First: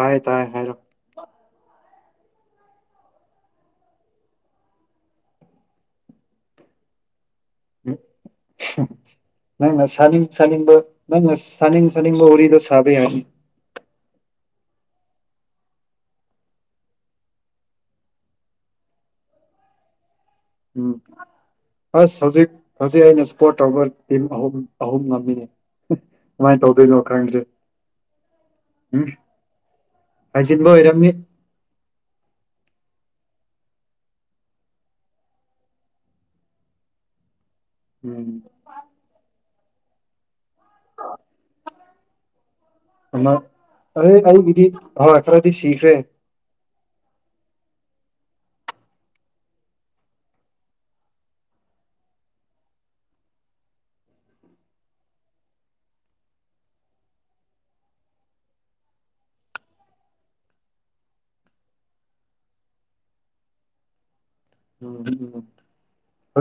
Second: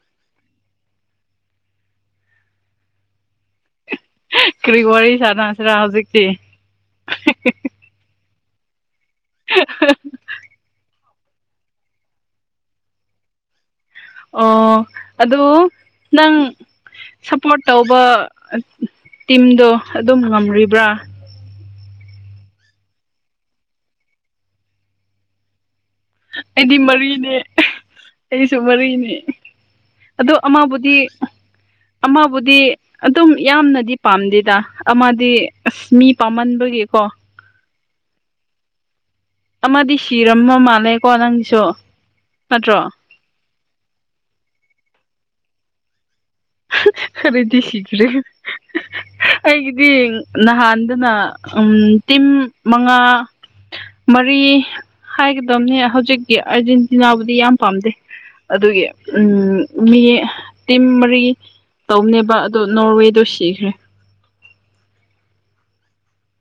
ꯍꯥꯏꯥꯏ ꯇꯥꯏ ꯍꯥꯏꯔꯣ ꯀꯔꯤꯒ ꯋꯥꯔꯤ ꯁꯥꯟꯅꯁꯤꯔꯥ ꯍꯧꯖꯤꯛꯇꯤ ꯅꯪꯉ ꯁꯅꯤ ꯁꯅꯤꯕꯨ ꯅꯪꯅ ꯁꯥꯅꯤꯡ ꯁꯥꯅꯤꯡꯕ ꯎꯔꯤꯗꯣ ꯁꯥꯕ ꯌꯥꯅꯤ ꯑꯣ ꯑꯗꯨ ꯅꯪ ꯁꯞꯄꯣꯔꯠ ꯇꯧꯕ ꯇꯤꯝꯗꯣ ꯑꯗꯨꯝ ꯉꯝꯔꯤꯕ꯭ꯔꯥ ꯎꯝ ꯑꯁ ꯍꯧꯖꯤꯛ ꯍꯧꯖꯤꯛ ꯑꯩꯅ ꯁꯄꯣꯔꯠ ꯇꯧꯕ ꯇꯤꯝ ꯑꯍꯨꯝ ꯑꯍꯨꯝ ꯉꯝꯃꯤ ꯑꯩꯗꯤ ꯃꯔꯤꯅꯦ ꯑꯩꯁꯨ ꯎꯝ ꯃꯔꯤꯅꯦ ꯑꯣ ꯍꯥꯏꯖꯤꯟꯕ ꯑꯃꯕꯨꯗꯤ ꯑꯣꯏꯔꯝꯅꯤ ꯑꯃꯕꯨꯗꯤ ꯑꯗꯨꯝ ꯌꯥꯝꯅꯗꯤ ꯄꯥꯝꯗꯦꯗ ꯑꯃꯗꯤ ꯑꯁ ꯃꯤ ꯄꯥꯝꯃꯟꯕꯒꯤꯀꯣ ꯎꯝ ꯑꯃꯗꯤ ꯁꯤꯔꯝꯃ ꯃꯥꯜꯂꯦꯀꯣ ꯅꯪꯒꯤꯁꯨ ꯅꯠꯇ꯭ꯔꯣ ꯑ ꯑꯩꯒꯤꯗꯤ ꯍꯣꯏ ꯈꯔꯗꯤ ꯁꯤꯈ꯭ꯔꯦ ꯑꯩꯔꯗꯤ ꯁꯤꯒ꯭ꯔꯦ ꯑꯩꯒꯤꯗꯤ ꯅꯍꯥꯟꯗꯅ ꯎꯝ ꯇꯤꯝ ꯃꯉꯥ ꯃꯔꯤ ꯍꯥꯏꯒꯗꯕꯅꯦ ꯍꯧꯖꯤꯛꯀꯤ ꯑꯔꯖꯦꯟꯇꯤꯅꯥꯕꯨꯗꯤ ꯌꯥꯝ ꯄꯥꯝꯗꯦ ꯑꯗꯨꯒꯤ ꯎꯝ ꯃꯤ ꯇꯤꯝ ꯃꯔꯤ ꯇꯧꯅꯦꯕ ꯑꯗꯣ ꯅꯣꯔꯋꯦꯗ ꯁꯤꯈ꯭ꯔꯦ ꯎꯝ ꯑ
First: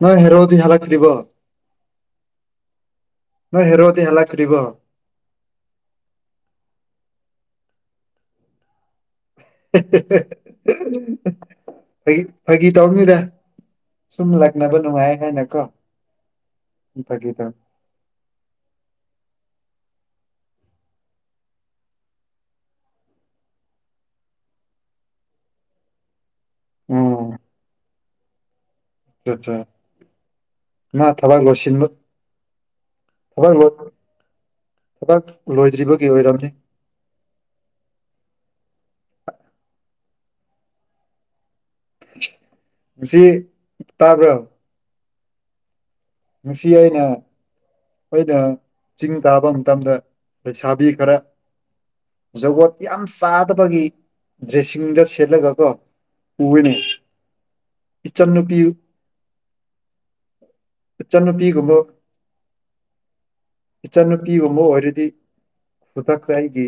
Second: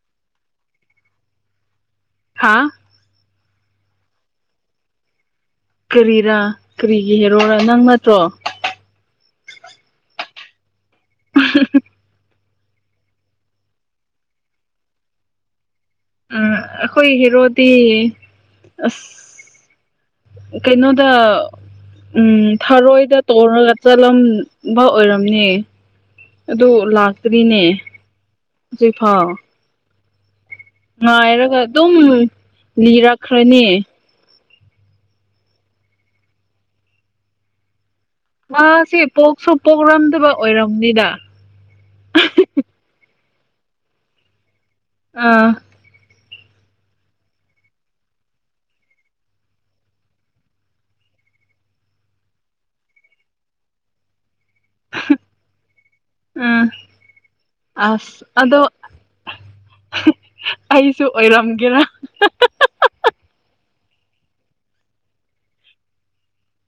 ꯅꯣꯏ ꯍꯦꯔꯗꯤ ꯍꯥꯂ ꯊ ꯊꯔꯤꯕꯣ ꯍꯥꯥ ꯅꯣꯏ ꯍꯦꯔꯗꯤ ꯍꯂ ꯐꯔꯤꯕꯣ ꯀꯔꯤꯔꯥ ꯀꯔꯤꯒꯤ ꯍꯦꯔꯣꯔ ꯅꯪ ꯅꯠꯇ꯭ꯔꯣ ꯑꯩ ꯐꯥꯒꯤ ꯇꯧꯅꯤꯗ ꯁꯨꯝ ꯂꯛꯅꯕ ꯅꯨꯡꯉꯥꯏ ꯍꯥꯏꯅꯀꯣ ꯑ ꯑꯩꯈꯣꯏꯒꯤ ꯐꯥꯒꯤ ꯇꯧ ꯍꯦꯔꯣꯗꯤ ꯑꯁ ꯀꯩꯅꯩꯅꯣ ꯇ ꯎꯝ ꯊꯔꯣꯏꯗ ꯇꯧꯔꯒ ꯆꯠꯂꯝꯕ ꯑꯣꯏꯔꯝꯅꯦ ꯑꯗꯨ ꯎꯝ ꯂꯥꯛꯇ꯭ꯔꯤꯅꯦ ꯍꯧꯖꯤꯛꯐꯥꯎ ꯉ ꯊꯕꯛ ꯉꯥꯏꯔꯒ ꯂꯣꯏꯁꯤꯟꯕ ꯑꯗꯨꯝ ꯊꯕꯛ ꯂꯣꯏ ꯂꯤꯔꯛꯈ꯭ꯔꯅꯤ ꯊꯕꯛ ꯂꯣꯏꯗ꯭ꯔꯤꯕꯒꯤ ꯑꯣꯏꯔꯝꯅꯤ ꯉꯁꯤꯦ ꯄꯣꯛꯁꯨ ꯄꯣꯛꯔꯝꯗꯕ ꯑꯣꯏꯔꯝꯅꯤꯗ ꯁꯤ ꯇꯥꯕ꯭ꯔꯣ ꯑꯥ ꯅꯨꯡꯁꯤ ꯑꯏꯅ ꯑꯣꯏꯩꯅ ꯆꯤꯡ ꯇꯥꯕ ꯃꯇꯝꯗ ꯂꯩꯁꯥꯕꯤ ꯈꯔ ꯖꯒꯣ ꯌꯥꯝ ꯆꯥꯗꯕꯒꯤ ꯗ꯭ꯔꯦꯁꯤꯡꯗ ꯁꯦꯠꯂꯒꯀꯣ ꯑꯥ ꯎꯔꯅꯤ ꯑꯁ ꯏꯆꯟ ꯅꯨꯨꯄꯤ ꯑꯗꯣ [unintelligible] ꯑꯩꯁꯨ ꯏꯆꯟꯅꯨꯄꯤꯒꯨꯝꯕ ꯑꯣꯏꯔꯝꯒꯦꯔꯥ ꯏꯆꯟꯅꯨꯄꯤꯒꯨꯝꯕ ꯑꯣꯏꯔꯗꯤ ꯈꯨꯗꯛꯇ ꯑꯩꯒꯤ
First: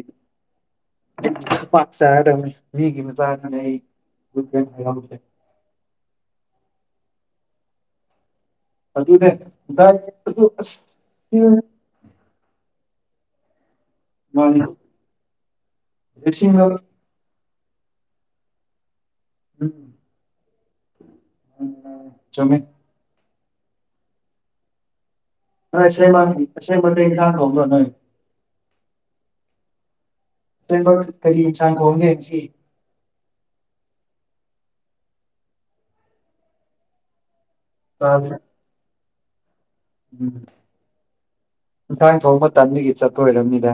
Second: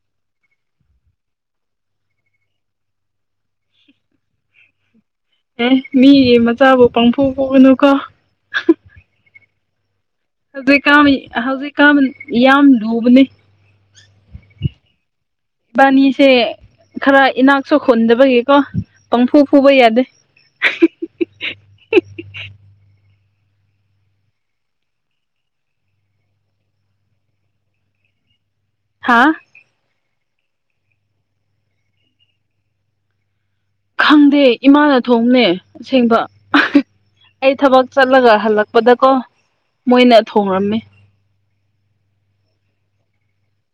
ꯄꯥꯛ ꯆꯥꯗꯕꯅꯤ ꯃꯤꯒꯤ ꯃꯆꯥꯗꯨꯅꯦ ꯑꯩꯦ ꯑꯦ ꯃꯤꯒꯤ ꯃꯆꯥꯕꯨ ꯄꯥꯡꯊꯣꯛ ꯄꯨꯒꯅꯨꯀꯣ ꯑꯗꯨ ꯑꯗꯨꯅꯦ ꯑꯗꯨ ꯍꯧꯖꯤꯛꯀꯥꯟ ꯑꯁ ꯎꯝ ꯍꯧꯖꯤꯛꯀꯥꯟ ꯌꯥꯝ ꯂꯨꯕꯅꯤ ꯋꯥ ꯕꯥꯅꯤꯁꯦ ꯈꯔ ꯏꯅꯥꯛꯁꯨ ꯍꯣꯟꯗꯕꯒꯤꯀꯣ ꯄꯪꯐꯨ ꯐꯨꯕ ꯌꯥꯗꯦ ꯎꯝ ꯆꯃꯤ ꯦ ꯃꯥ ꯃꯖꯥꯂ ꯅ ꯍꯥꯥ ꯀꯔꯤ ꯏ ꯆꯥꯡ ꯍꯒꯦꯁꯤ ꯈꯪꯗꯦ ꯏꯃꯥꯅ ꯊꯣꯡꯅꯦ ꯑꯁꯦꯡꯕ ꯑꯩ ꯊꯕꯛ ꯆꯠꯂꯒ ꯍꯜꯂꯛ ꯗꯀꯣ ꯎꯝ ꯉꯟꯥꯡ ꯐꯥꯎꯕ ꯇꯗꯨꯒꯤ ꯆꯠꯄ ꯑꯣꯏꯔꯝꯃꯤꯗ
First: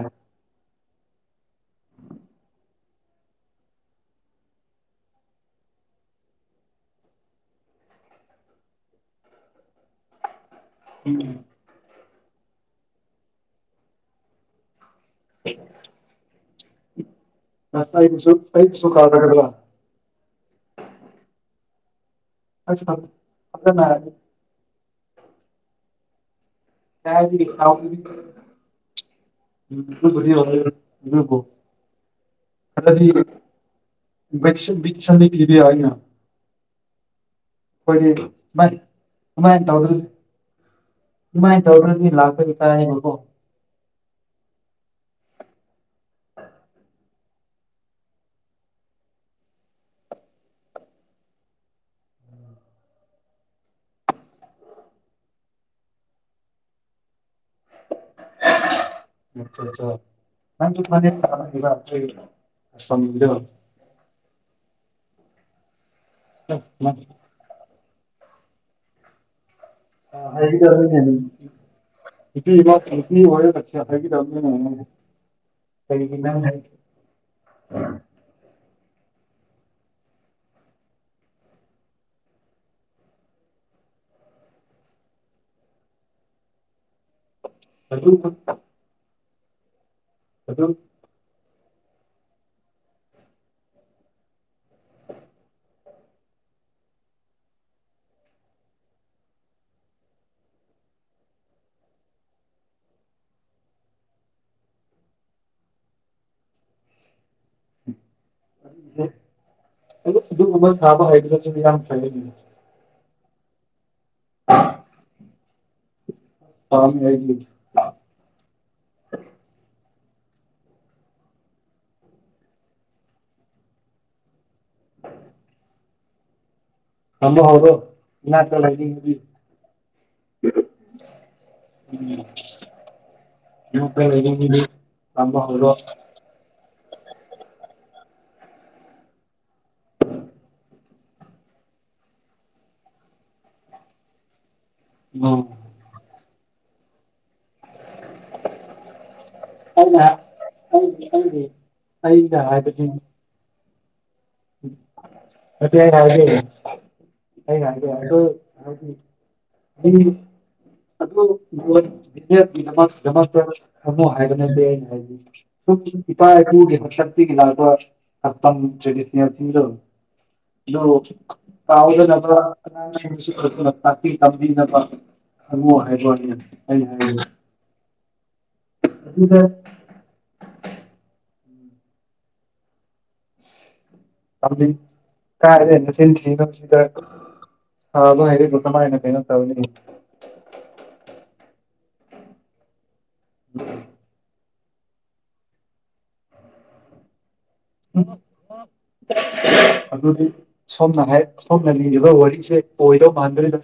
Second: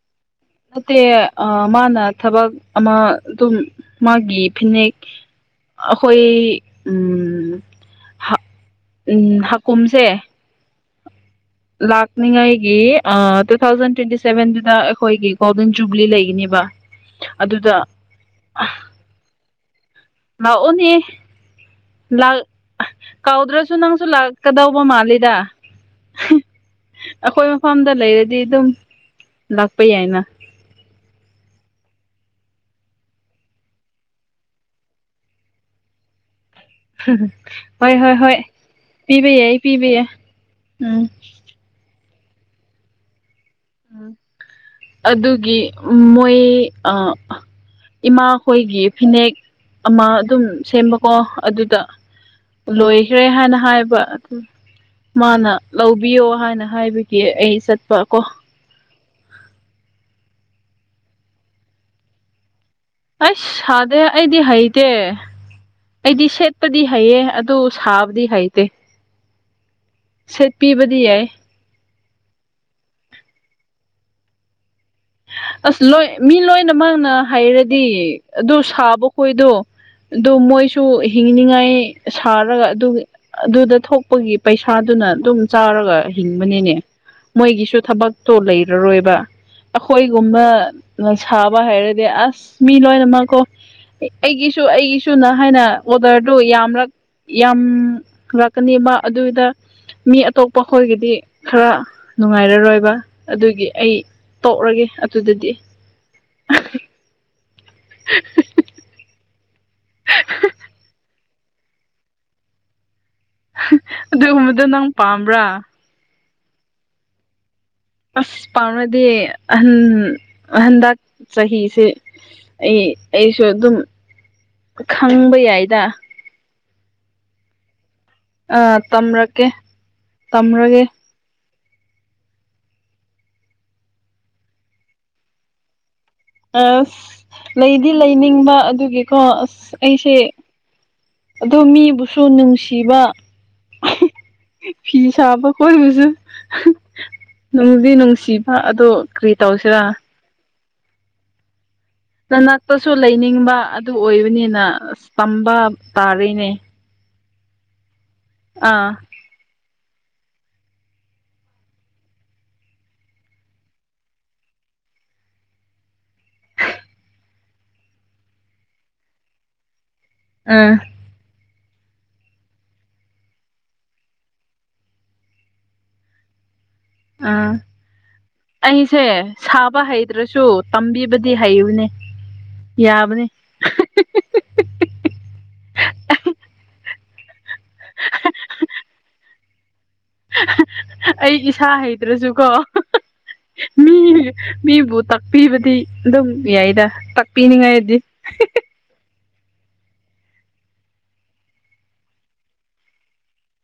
ꯅꯠꯇꯦ ꯃꯥꯅ ꯊꯕꯛ ꯑꯃ ꯑꯗꯨꯝ ꯃꯥꯒꯤ ꯐꯤꯅꯦꯛ ꯑꯩꯈꯣꯏ ꯍꯥꯀꯨꯝꯨꯝꯁꯦ ꯎꯝ ꯂꯥꯛꯅꯤꯉꯥꯏꯒꯤ ꯇꯨ ꯊꯥꯎꯖꯟ ꯇ꯭ꯋꯦꯟꯇꯤ ꯁꯚꯦꯟꯗꯨꯗ ꯑꯩꯈꯣꯏꯒꯤ ꯒꯣꯜꯗꯟ ꯖꯨꯕ꯭ꯂꯤ ꯂꯩꯒꯅꯦꯕ ꯑꯗꯨꯗ ꯄꯣ ꯂꯥꯛꯑꯣꯅꯦ ꯑꯁ ꯀꯥꯎꯗ꯭ꯔꯁꯨ ꯐꯖꯅ ꯅꯪꯁꯨ ꯂꯥꯛ ꯀꯗꯧꯕ ꯃꯥꯜꯂꯤꯗ ꯀꯥꯏꯗꯒꯤ ꯑꯩꯈꯣꯏ ꯃꯐꯝꯗ ꯀꯥꯎꯒꯅꯤ ꯂꯩꯔꯗꯤ ꯑꯗꯨꯝ ꯂꯥꯛꯄ ꯌꯥꯏꯅ ꯎ ꯜꯀꯨꯜ ꯀꯗꯤ ꯐꯕꯤ ꯑꯒ ꯍꯣꯏ ꯍꯣꯏ ꯍꯣꯏ ꯁꯨꯃꯥꯏ ꯄꯤꯕ ꯌꯥꯏ ꯑꯩ ꯑꯗꯨꯃꯥꯏꯅ ꯄꯤꯕ ꯇꯧꯗ꯭ꯔꯗꯤ ꯌꯥꯏ ꯎꯝ ꯑꯗꯨꯃꯥꯏꯅ ꯇꯧꯔꯗꯤ ꯂꯥꯛꯄꯒꯤ ꯀꯥꯏꯕꯀꯣ ꯑꯗꯨꯒꯤ ꯃꯣꯏ ꯑ ꯏꯃꯥꯈꯣꯏꯒꯤ ꯐꯤꯅꯦꯛ ꯑꯃ ꯑꯗꯨꯝ ꯁꯦꯝꯕꯀꯣ ꯑꯗꯨꯗ ꯂꯣꯏꯈ꯭ꯔꯦ ꯍꯥꯏꯅ ꯍꯥꯏꯕ ꯑꯗꯨ ꯃꯥꯅ ꯂꯧꯕꯤꯌꯣ ꯍꯥꯏꯅ ꯍꯥꯏꯕꯒꯤ ꯑꯩ ꯆꯠꯄ ꯀꯣ ꯆꯥ ꯅꯪ ꯑꯁ ꯁꯥꯗꯦ ꯑꯩꯗꯤ ꯍꯩꯇꯦ ꯑꯩꯗꯤ ꯁꯦꯠꯄꯗꯤ ꯍꯩꯌꯦ ꯑꯁ ꯇꯨ ꯁꯥ ꯍꯥꯕ ꯍꯥꯏꯩ ꯇ ꯔꯦꯗꯤ ꯀꯃꯤꯅꯦ ꯌꯥꯏ ꯏ ꯏ ꯋꯥꯏ ꯍꯥꯏꯒ ꯑꯁ ꯂꯣꯏ ꯃꯤ ꯂꯣꯏꯅꯃꯛꯅ ꯍꯩꯔꯗꯤ ꯑꯗꯨ ꯁꯥꯕ ꯈꯣꯏꯗꯣ ꯑꯗꯨ ꯃꯣꯏꯁꯨ ꯍꯤꯡꯅꯤꯡꯉꯥꯏ ꯁꯥꯔꯒ ꯑꯗꯨ ꯑꯗꯨꯗ ꯊꯣꯛꯄꯒꯤ ꯄꯩꯁꯥꯗꯨꯅ ꯑꯗꯨꯝ ꯆꯥꯔꯒ ꯍꯤꯡꯕꯅꯤꯅꯦ ꯃꯣꯏꯒꯤꯁꯨ ꯑꯗꯨ ꯊꯕꯛꯇꯣ ꯂꯩꯔꯔꯣꯏꯕ ꯑꯩꯈꯣꯏꯒꯨꯝꯕ ꯑꯗꯨ ꯁꯥꯕ ꯍꯥꯏꯔꯗꯤ ꯑꯁ ꯃꯤ ꯂꯣꯏꯅꯃꯛꯀꯣ ꯑꯩꯒꯤꯁꯨ ꯑꯩꯒꯤꯁꯨ ꯅ ꯍꯥꯏꯅ ꯑꯣꯗꯔꯗꯨ ꯌꯥꯝꯂꯛ ꯌꯥꯝ ꯂꯥꯛꯀꯅꯦꯕ ꯑꯗꯨꯗ ꯃꯤ ꯑꯇꯣꯞꯄ ꯑꯩꯈꯣꯏꯒꯤꯗꯤ ꯈꯔ ꯅꯨꯡꯉꯥꯏꯔꯔꯣꯏꯕ ꯑꯗꯨꯒꯤ ꯑꯩ ꯇꯣꯛꯔꯒꯦ ꯑꯗꯨꯗꯗꯤ [inaudible] ꯁ ꯀꯨꯝꯃ ꯁꯥꯕ ꯍꯥꯏ ꯌꯥꯝ ꯐꯦ ꯑꯗꯨꯒꯨꯝꯕꯗꯣ ꯅꯪ ꯄꯥꯝꯕ꯭ꯔꯥ ꯑ ꯍꯥꯏꯗꯤ ꯑꯁ ꯄꯥꯝꯅꯗꯤ ꯑꯍꯟ ꯑꯍꯟꯗꯛ ꯆꯍꯤꯁꯦ ꯑꯩ ꯑꯩꯁꯨ ꯑꯗꯨꯝ ꯈꯪꯕ ꯌꯥꯏꯗ ꯊꯃꯣ ꯍꯕꯣ ꯃꯤꯅꯥꯇ ꯑꯥ ꯇꯝꯔꯛꯀꯦ ꯇꯝꯔꯒꯦ ꯎꯝꯗꯤ ꯂꯝꯕ ꯍꯔꯣ ꯑꯁ ꯂꯩꯗꯤ ꯂꯩꯅꯤꯡꯕ ꯑꯗꯨꯒꯤꯀꯣ ꯑꯁ ꯑꯩꯁꯦ ꯑꯣ ꯃꯤꯕꯨꯁꯨ ꯅꯨꯡꯁꯤꯕ ꯐꯤ ꯎꯝ ꯁꯥꯕ ꯈꯣꯏꯠꯕꯁꯨ ꯅꯨꯡꯗꯤ ꯅꯨꯡ ꯁꯤꯕ ꯑꯗꯨꯣ ꯀꯔꯤ ꯇꯧꯁꯤꯔꯥ ꯪꯪ [unintelligible] ꯅꯅꯥꯛꯇꯁꯨ ꯂꯩꯅꯤꯡꯕ ꯑꯗꯨ ꯑꯣꯏꯕꯅꯤꯅ ꯑ ꯇꯝꯕ ꯇꯥꯔꯦꯅꯦ ꯑꯩꯅ ꯍꯥꯏꯗ꯭ꯔ ꯑꯥ ꯍꯥꯏꯗꯤ ꯑꯗꯨꯗꯃꯛꯇ ꯊꯝꯃꯨ ꯍꯥꯏꯕ ꯅꯠꯇ ꯑꯩꯅ ꯍꯥꯏꯖ ꯏꯄꯥꯒꯤ ꯀꯦ [unintelligible] ꯂꯣ ꯎꯝ ꯍꯂꯣ ꯀꯥꯎꯗ ꯅꯥꯛ ꯀꯝ ꯈꯪꯉꯣ ꯍꯥꯏꯕꯅꯦ ꯑꯩ ꯍꯥꯏꯦ ꯑꯩꯁꯦ ꯑꯗꯨꯗ ꯁꯥꯕ ꯍꯩ ꯭ꯔꯁꯨ ꯇꯝꯕꯤꯕꯗꯤ ꯍꯩꯨꯅꯦ ꯌꯥꯕꯅꯤ ꯕꯤ ꯀꯥꯏꯦ ꯍꯦꯟꯅ ꯆꯦꯟ ꯊ꯭ꯔꯤꯅꯣ ꯁꯤꯗ ꯑ ꯑꯗꯨ ꯍꯥꯏꯗꯤ ꯀꯃꯥꯏꯅ ꯀꯩꯅꯣ ꯇꯧ ꯑꯩ ꯏꯁꯥ ꯍꯩꯇ꯭ꯔꯁꯨꯀꯣ ꯃꯤ ꯃꯤꯕꯨ ꯇꯥꯛꯄꯤꯕꯗꯤ ꯑꯗꯨꯝ ꯌꯥꯏꯗ ꯇꯥꯛꯄꯤꯅꯤꯡꯉꯥꯏꯗꯤ ꯑꯗꯨꯗꯤ ꯁꯣꯝꯅ ꯍꯥꯏ ꯁꯣꯝꯅ ꯂꯤꯉꯕ ꯋꯥꯔꯤꯁꯦ ꯑꯣꯏꯗꯧ ꯃꯥꯟꯗꯣꯏꯅ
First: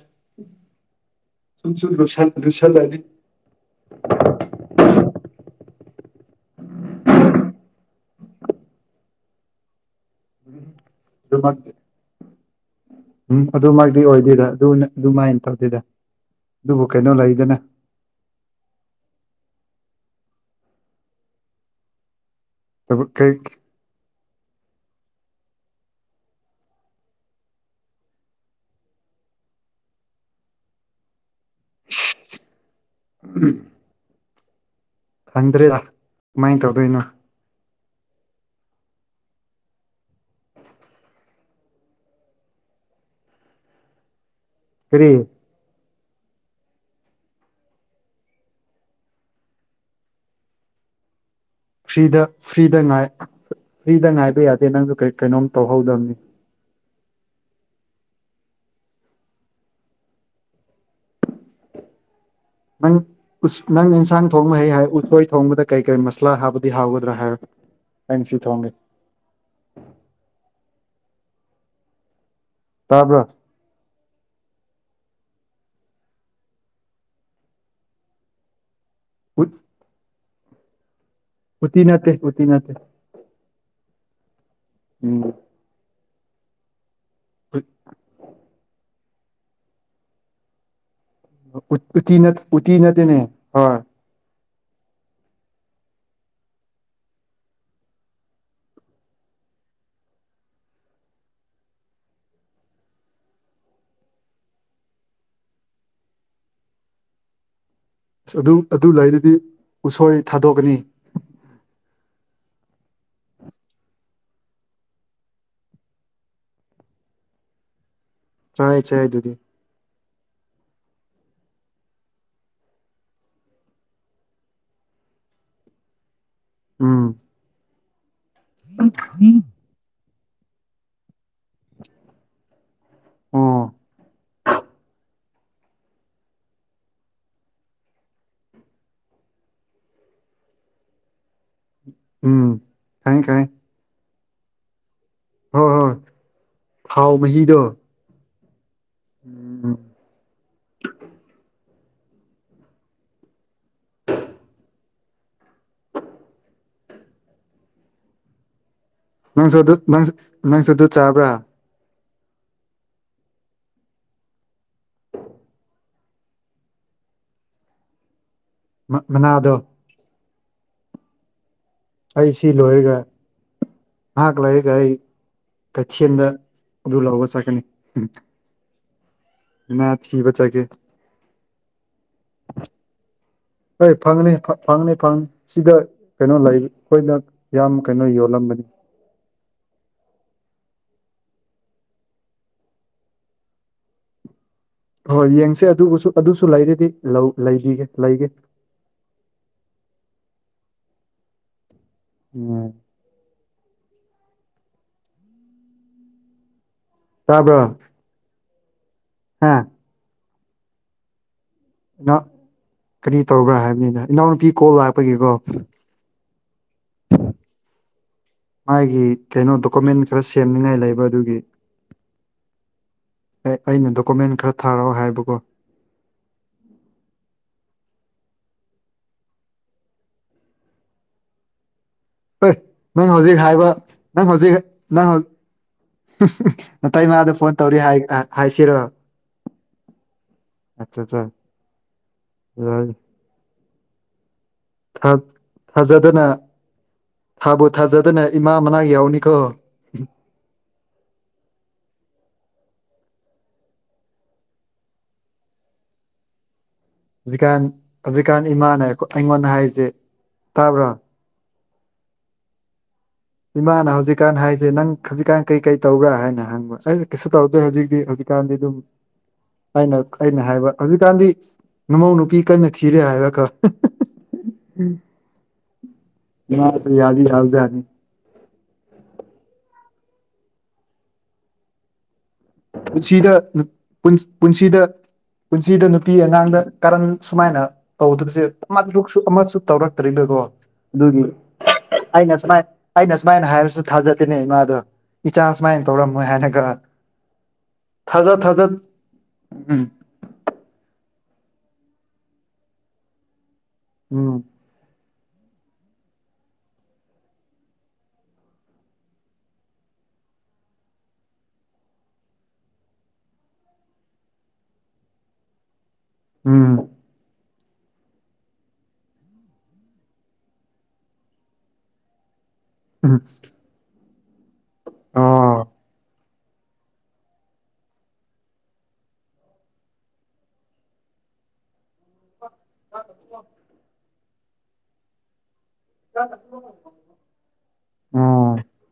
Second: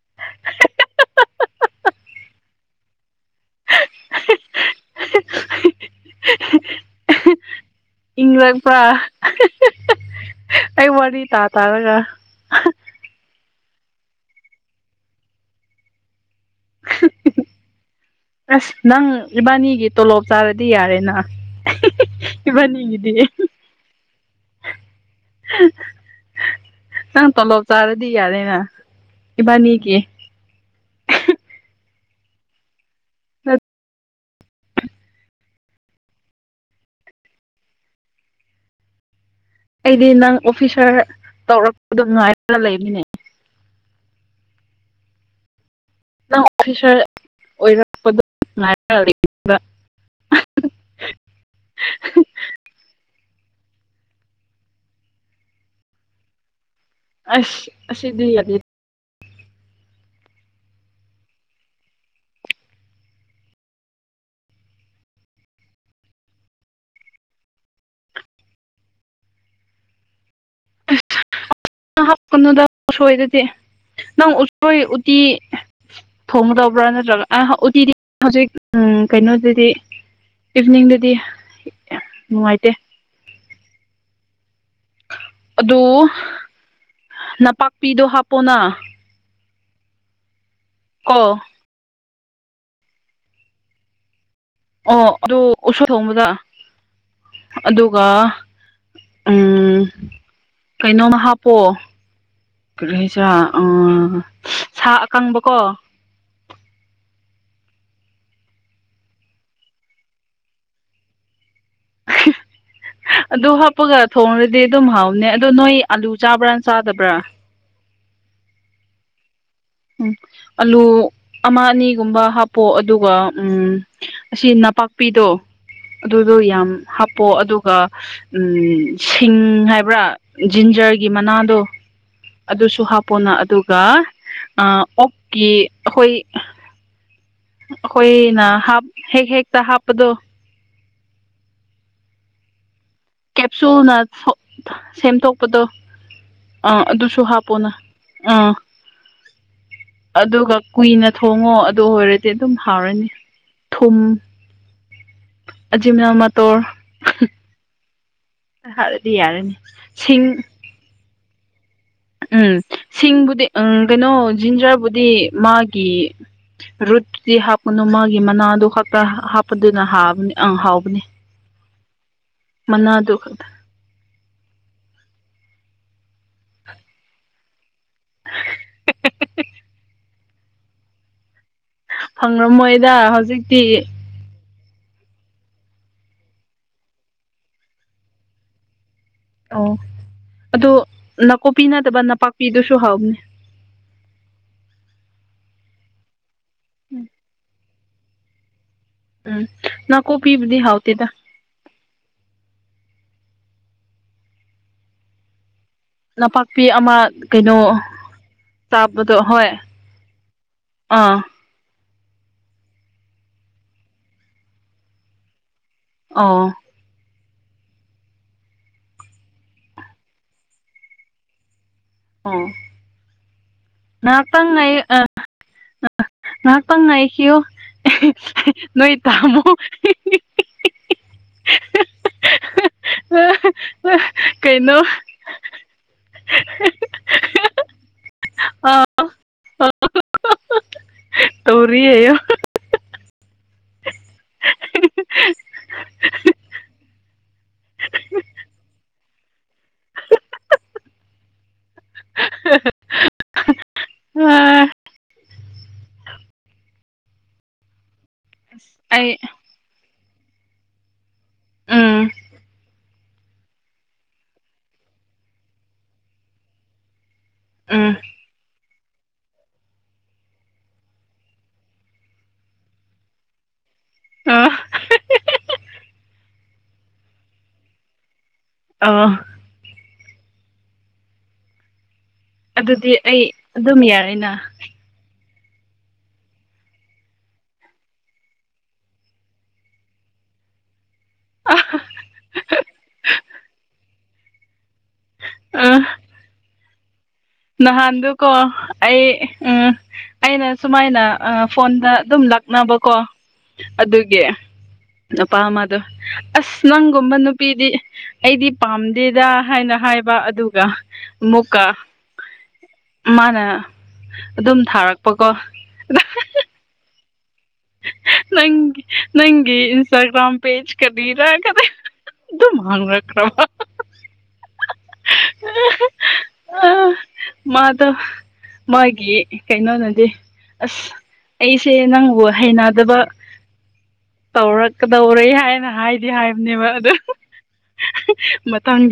ꯁꯨꯝꯁꯨꯨꯝ ꯂ ꯂꯨꯁꯜꯂꯗꯤ ꯎ [unintelligible] ꯏꯪꯂꯛꯄ ꯑꯩ ꯋꯥ ꯅꯤ ꯇꯥ ꯑꯗꯨꯃꯛꯇꯤ ꯇꯥꯔꯒ ꯎꯝ ꯑꯗꯨꯃꯥꯏꯛꯇꯤ ꯑꯣꯏꯗꯣꯏꯗ ꯑꯗꯨ ꯑꯗꯨꯃꯥꯏꯅ ꯇꯧꯗꯦꯗ ꯑꯗꯨꯕꯨ ꯀꯩꯅꯣ ꯂꯩꯗꯅ ꯑꯁ ꯅꯪ ꯏꯕꯥꯅꯤꯒꯤ ꯇꯣꯂꯣꯞ ꯆꯥꯔꯗꯤ ꯌꯥꯔꯦꯅ ꯏꯕꯥꯅꯤꯒꯤꯗꯤ ꯀꯩ ꯅꯪ ꯇꯣꯂꯣꯞ ꯆꯥꯔꯗꯤ ꯌꯥꯔꯦꯅ ꯏꯕꯥꯅꯤꯒꯤ ꯎꯝ ꯈꯪꯗ꯭ꯔꯦ ꯀꯃꯥꯏꯅ ꯇꯧꯗꯣꯏꯅꯣ ꯑꯩꯗꯤ ꯅꯪ ꯑꯣꯐꯤꯁꯥꯔ ꯇꯧꯔꯛꯄꯗꯣ ꯉꯥꯏꯔꯒ ꯂꯩꯃꯤꯅꯦ ꯐꯔꯤ ꯑꯣꯐꯤꯁꯔ ꯑꯣꯏꯔꯛꯄꯗꯣ ꯉ ꯐ꯭ꯔꯤꯗ ꯐ꯭ꯔꯤꯗ ꯐ꯭ꯔꯤꯗ ꯉꯥꯏꯕ ꯌꯥꯗꯦ ꯅꯪꯁꯨ ꯀꯔꯤ ꯀꯩꯅꯣꯝ ꯇꯧꯍꯧꯗꯕꯅꯤ ꯑꯁ ꯁꯤꯗꯤ ꯌꯥꯗꯤ ꯅꯪ ꯅꯪ ꯏꯟꯁꯥꯡ ꯊꯣꯡꯕ ꯍꯩ ꯍꯥꯏ ꯎꯣꯏ ꯊꯣꯡꯕꯗ ꯀꯔꯤ ꯀꯔꯤ ꯃꯁꯂꯥ ꯍꯥꯞꯕꯗꯤ ꯍꯥꯎꯒꯗ꯭ꯔꯥ ꯍꯥꯏꯔ ꯑꯦꯟ ꯁꯤꯠ ꯍꯣꯡꯦ [unintelligible] ꯑ ꯍꯥꯀꯅꯨꯗ ꯇꯥꯕ꯭ꯔꯥ ꯎꯁꯣꯏꯗꯗꯤ ꯅꯪ ꯎꯁꯣꯏ ꯎꯇꯤ ꯊꯣꯡꯉꯗꯕ꯭ꯔꯥ ꯅꯠꯇ꯭ꯔꯒ ꯑꯗꯤ ꯍꯧꯖꯤꯛ ꯎꯝ ꯎꯠ ꯀꯩꯅꯣꯗꯗꯤ ꯏꯚꯅꯤꯡꯗꯗꯤ ꯎꯇ ꯅꯠꯇꯦ ꯍꯧꯇ ꯅꯠꯇꯦ ꯎꯝ ꯑꯗꯨ ꯅꯄꯥꯛꯄꯤꯗꯣ ꯍꯥꯞꯄꯣꯅ ꯑꯥ ꯎꯇꯤ ꯎꯇꯤ ꯅꯠꯇꯦꯅꯦ ꯍꯣꯏ ꯑꯣ ꯑꯗꯨ ꯎꯁꯥ ꯊꯣꯡꯕꯗ ꯑꯗꯨꯒ ꯎꯝ ꯀꯩꯅꯣꯃ ꯍꯥꯞꯄꯣꯑꯣ ꯀꯩꯁ ꯑ ꯁꯥ ꯑꯀꯪꯕꯀꯣ ꯑ ꯑꯗꯨꯝ ꯑꯗꯨ ꯂꯩꯔꯗꯤ ꯎꯁꯣꯏ ꯊꯥꯗꯣꯛꯀꯅꯤ ꯑꯗꯨ ꯍꯥꯞꯄꯒ ꯊꯣꯡꯉꯨꯔꯗꯤ ꯑꯗꯨꯝ ꯍꯥꯎꯅꯦ ꯑꯗꯣ ꯅꯣꯏ ꯑꯥꯂꯨ ꯆꯥꯕ꯭ꯔꯅ ꯆꯥꯗꯕ꯭ꯔꯥ ꯆꯥꯏ ꯆꯥꯏ ꯑꯗꯨꯗꯤ ꯎꯝ ꯑꯂꯨ ꯑꯃ ꯑꯅꯤꯒꯨꯝꯕ ꯍꯥꯞꯄꯣ ꯑꯗꯨꯒ ꯎꯝ ꯑꯁꯤ ꯅꯄꯥꯛꯄꯤꯗꯣ ꯑꯗꯨꯗꯣ ꯌꯥꯝ ꯎꯝ ꯍꯥꯞꯄꯣ ꯑꯗꯨꯒ ꯎꯝ ꯁꯤꯡ ꯍꯥꯏꯕ꯭ꯔꯥ ꯖꯤꯟꯖꯔꯒꯤ ꯃꯅꯥꯗꯣ ꯑꯗꯨꯁꯨ ꯍꯥꯞꯄꯣꯅ ꯑꯣ ꯑꯗꯨꯒ ꯑꯣꯛꯀꯤ ꯑꯈꯣꯏ ꯑꯈꯣꯏꯅ ꯍꯥꯞ ꯍꯦꯛ ꯍꯦꯛꯇ ꯍꯥꯞꯄꯗꯨ ꯎꯝ ꯈꯪꯉꯦ ꯈꯪꯉꯦ ꯇꯨꯅ ꯁꯣ ꯁꯦꯝꯗꯣꯛꯄꯗꯣ ꯍꯣꯏ ꯍꯣꯏ ꯑ ꯊꯥꯎ ꯑꯗꯨꯁꯨ ꯃꯍꯤꯗꯣ ꯍꯥꯞꯄꯣꯅ ꯑꯥ ꯎꯝ ꯑꯗꯨꯒ ꯀꯨꯏꯅ ꯊꯣꯡꯉꯣ ꯑꯗꯨ ꯑꯣꯏꯔꯗꯤ ꯑꯗꯨꯝ ꯍꯥꯎꯔꯅꯤ ꯊꯨꯝ ꯖꯤ ꯃꯅꯥꯃ ꯇꯣꯔ ꯍꯥꯏꯗꯤ ꯅꯪꯁꯨ ꯑꯗꯨ ꯅꯪ ꯅꯪꯁꯨ ꯑꯗꯨ ꯆꯥꯕ꯭ꯔꯥ ꯎꯝ ꯁꯤꯡꯕꯨꯗꯤ ꯎꯝ ꯀꯩꯅꯣ ꯖꯤꯟꯖꯔꯕꯨꯗꯤ ꯃꯥꯒꯤ ꯔꯨꯠꯇꯨ ꯍꯥꯞꯄꯅꯨ ꯃꯥꯒꯤ ꯃꯅꯥꯗꯨ ꯈꯛꯇ ꯃꯅꯥꯗꯣ ꯍꯥꯞꯄꯗꯨꯅꯕꯅꯤ ꯑꯪ ꯍꯥꯎꯕꯅꯤ ꯑꯩ ꯁꯤ ꯂꯣꯏꯔꯒ ꯃꯅꯥꯗꯨ ꯈꯛꯇ ꯅꯍꯥꯛ ꯂꯥꯏꯒ ꯑꯩ ꯀꯩꯊꯦꯜꯗ ꯑꯗꯨ ꯂꯥꯛꯕ ꯆꯠꯀꯅꯤ ꯍꯨꯝ [inaudible] ꯃꯥ ꯊꯤꯕ ꯆꯠꯀꯦ ꯐꯪꯉꯝꯃꯣꯏꯗ ꯍꯧꯖꯤꯛꯇꯤ ꯐꯪꯅꯤ ꯐ ꯐꯪꯅꯤ ꯐꯪꯅꯤ ꯁꯤꯗ ꯀꯩꯅꯣ ꯂꯩ ꯑꯩꯈꯣꯏꯅ ꯌꯥꯝ ꯀꯩꯅꯣ ꯌꯣꯜꯂꯝꯕꯅꯤ ꯑꯣ ꯑꯗꯨ ꯅꯥꯀꯨꯞꯄꯤ ꯅꯠꯇꯕ ꯅꯥꯄꯥꯛꯄꯤꯗꯨꯁꯨ ꯍꯥꯎꯕꯅꯤ ꯍꯣꯏ ꯌꯦꯡꯁꯦ ꯑꯗꯨꯕꯨꯁꯨ ꯑꯗꯨꯁꯨ ꯂꯩꯔꯗꯤ ꯂꯧ ꯂ ꯩꯕꯤꯒꯦ ꯂꯩꯒꯦ ꯎꯝ ꯅꯥꯀꯨꯞꯄꯤꯕꯨꯗꯤ ꯍꯥꯎꯗꯦꯗ ꯎꯝ ꯅꯄꯥꯛꯄꯤ ꯑꯃ ꯀꯩꯅꯣ ꯇꯥꯕ꯭ꯔꯣ ꯇꯥꯕꯗꯣ ꯍꯣꯏ ꯍꯥ ꯑꯥ ꯏꯅꯥ ꯀꯔꯤ ꯇꯧꯕ꯭ꯔꯥ ꯍꯥꯏꯕꯅꯤꯗ ꯏꯅꯥꯎꯅꯨꯄꯤ ꯀꯣꯜ ꯂꯥꯛꯄꯒꯤꯀꯣ ꯑꯣ ꯃꯥꯒꯤ ꯀꯩꯅꯣ ꯗꯣꯀꯨꯃꯦꯟ ꯈꯔ ꯁꯦꯝꯅꯤꯉꯥꯏ ꯂꯩꯕ ꯑꯗꯨꯒꯤ ꯑꯣ ꯑꯦ ꯑꯩꯅ ꯗꯣꯀꯨꯃꯦꯟ ꯈꯔ ꯊꯥꯔꯛꯑꯣ ꯍꯥꯏꯕꯀꯣ ꯉꯥꯍꯥꯛꯇꯪ ꯉꯥꯏꯈꯤꯌꯣ [unintelligible] ꯅꯣꯏ ꯇꯥꯃꯣ [unintelligible] ꯍꯣꯏ ꯅꯪ ꯍꯧꯖꯤꯛ ꯍꯥꯏꯕ ꯅꯪ ꯍꯧꯖꯤꯛ ꯀꯩꯅꯣ ꯅꯪ ꯅꯇꯩꯃꯥꯗ ꯐꯣꯟ ꯇꯧꯔꯤ ꯍꯥꯏ [unintelligible] ꯍꯥꯏꯁꯤꯔꯣ ꯑꯆꯥ ꯆꯥ ꯇꯧꯔꯤꯌꯦ [unintelligible] ꯊꯥ ꯊꯥꯖꯗꯅ ꯊꯥꯕꯨ ꯊꯥꯖꯗꯅ ꯏꯃꯥ ꯃꯅꯥꯛ ꯌꯧꯅꯤꯀꯣ [unintelligible] ꯑꯥ ꯍꯧꯖꯤꯛꯀꯥꯟ ꯍꯧꯖꯤꯛꯀꯥꯟ ꯏꯃꯥꯅ ꯑꯩ ꯑꯩꯉꯣꯟꯗ ꯍꯥꯏꯁꯦ ꯇꯥꯕ꯭ꯔꯣ ꯎꯝ ꯏꯃꯥꯅ ꯍꯧꯖꯤꯛꯀꯥꯟ ꯍꯥꯏꯁꯦ ꯅꯪ ꯍꯧꯖꯤꯛꯀꯥꯟ ꯀꯩ ꯀꯩ ꯇꯧꯕ꯭ꯔꯥ ꯍꯥꯏꯅ ꯍꯪꯕ ꯑꯩ ꯀꯩꯁꯨ ꯇꯧꯗꯦ ꯎꯝ ꯍꯧꯖꯤꯛꯇꯤ ꯍꯧꯖꯤꯛꯀꯥꯟꯗꯤ ꯑꯗꯨꯝ ꯑꯩꯅ ꯑꯩꯅ ꯍꯥꯏꯕ ꯍꯧꯖꯤꯛꯀꯥꯟꯗꯤ ꯅꯃꯧ ꯅꯨꯄꯤ ꯀꯟꯅ ꯊꯤꯔꯦ ꯍꯥꯏꯕ ꯀꯣ ꯑꯥ [unintelligible] ꯏꯃꯥꯁꯤ ꯌꯥꯗꯤ ꯌꯥꯕ ꯖꯥꯠꯅꯤ ꯑꯣ ꯑꯗꯨꯗꯤ ꯑꯩ ꯄꯨꯟꯁꯤꯗ ꯑꯗꯨꯝ ꯄꯨꯟ ꯌꯥꯔꯦꯅ ꯄꯨꯟꯁꯤꯗ ꯄꯨꯟꯁꯤꯗ ꯅꯨꯄꯤ ꯑꯉꯥꯡꯗ ꯀꯔꯟ ꯁꯨꯃꯥꯏꯅ ꯇꯧꯗꯕꯁꯦ [unintelligible] ꯑꯃꯁꯨ ꯇꯧꯔꯛꯇꯔꯤꯕꯀꯣ ꯑꯗꯨꯒꯤ ꯑꯩꯅ ꯁꯨꯃꯥꯏ ꯑꯩꯅ ꯁꯨꯃꯥꯏꯅ ꯍꯥꯏꯔꯁꯨ ꯊꯥꯖꯗꯦꯅꯦ ꯏꯃꯥꯗꯣ ꯏꯆꯥ ꯑꯥ ꯁꯨꯃꯥꯏꯅ ꯇꯧꯔꯝꯃꯣꯏ ꯍꯥꯏꯔꯒ ꯅꯍꯥꯟꯗꯨꯀꯣ ꯑꯩ ꯎꯝ ꯑꯩꯅ ꯁꯨꯃꯥꯏꯅ ꯐꯣꯟꯗ ꯑꯗꯨꯝ ꯂꯥꯛꯅꯕꯀꯣ ꯑꯗꯨꯒꯤ ꯎꯝ ꯅꯨꯄꯥ ꯑꯃꯗꯣ ꯑꯁ ꯅꯪꯒꯨꯝꯕ ꯅꯨꯄꯤꯗꯤ ꯑꯩꯗꯤ ꯄꯥꯝꯗꯦꯗ ꯍꯥꯏꯅ ꯍꯥꯏꯕ ꯑꯗꯨꯒ ꯑꯃꯨꯛꯀ ꯃꯥꯅ ꯑꯗꯨꯝ ꯊꯥꯔꯛꯄꯀꯣ ꯎꯝ ꯅꯪ ꯅꯪꯒꯤ ꯏꯟꯁꯇꯒ꯭ꯔꯥꯝ ꯄꯦꯖ ꯀꯗꯤꯔ ꯀꯗꯦ ꯑꯗꯨ ꯑꯗꯨ ꯃꯥꯥꯡꯅ ꯀ꯭ꯔꯕ ꯑꯣ ꯑꯣ ꯃꯥꯗꯣ ꯃꯥꯒꯤ ꯀꯩꯅꯣꯅꯗꯤ ꯑꯁ ꯑꯩꯁꯦ ꯅꯪꯕꯨ ꯍꯩꯅꯗꯕ ꯇꯧꯔꯛꯀꯗꯧꯔꯦ ꯍꯥꯏꯅ ꯍꯥꯏ ꯍꯥꯏꯗꯤ ꯍꯥꯏꯕꯅꯦꯕ ꯑꯗ ꯑꯣ ꯃꯇꯥꯡ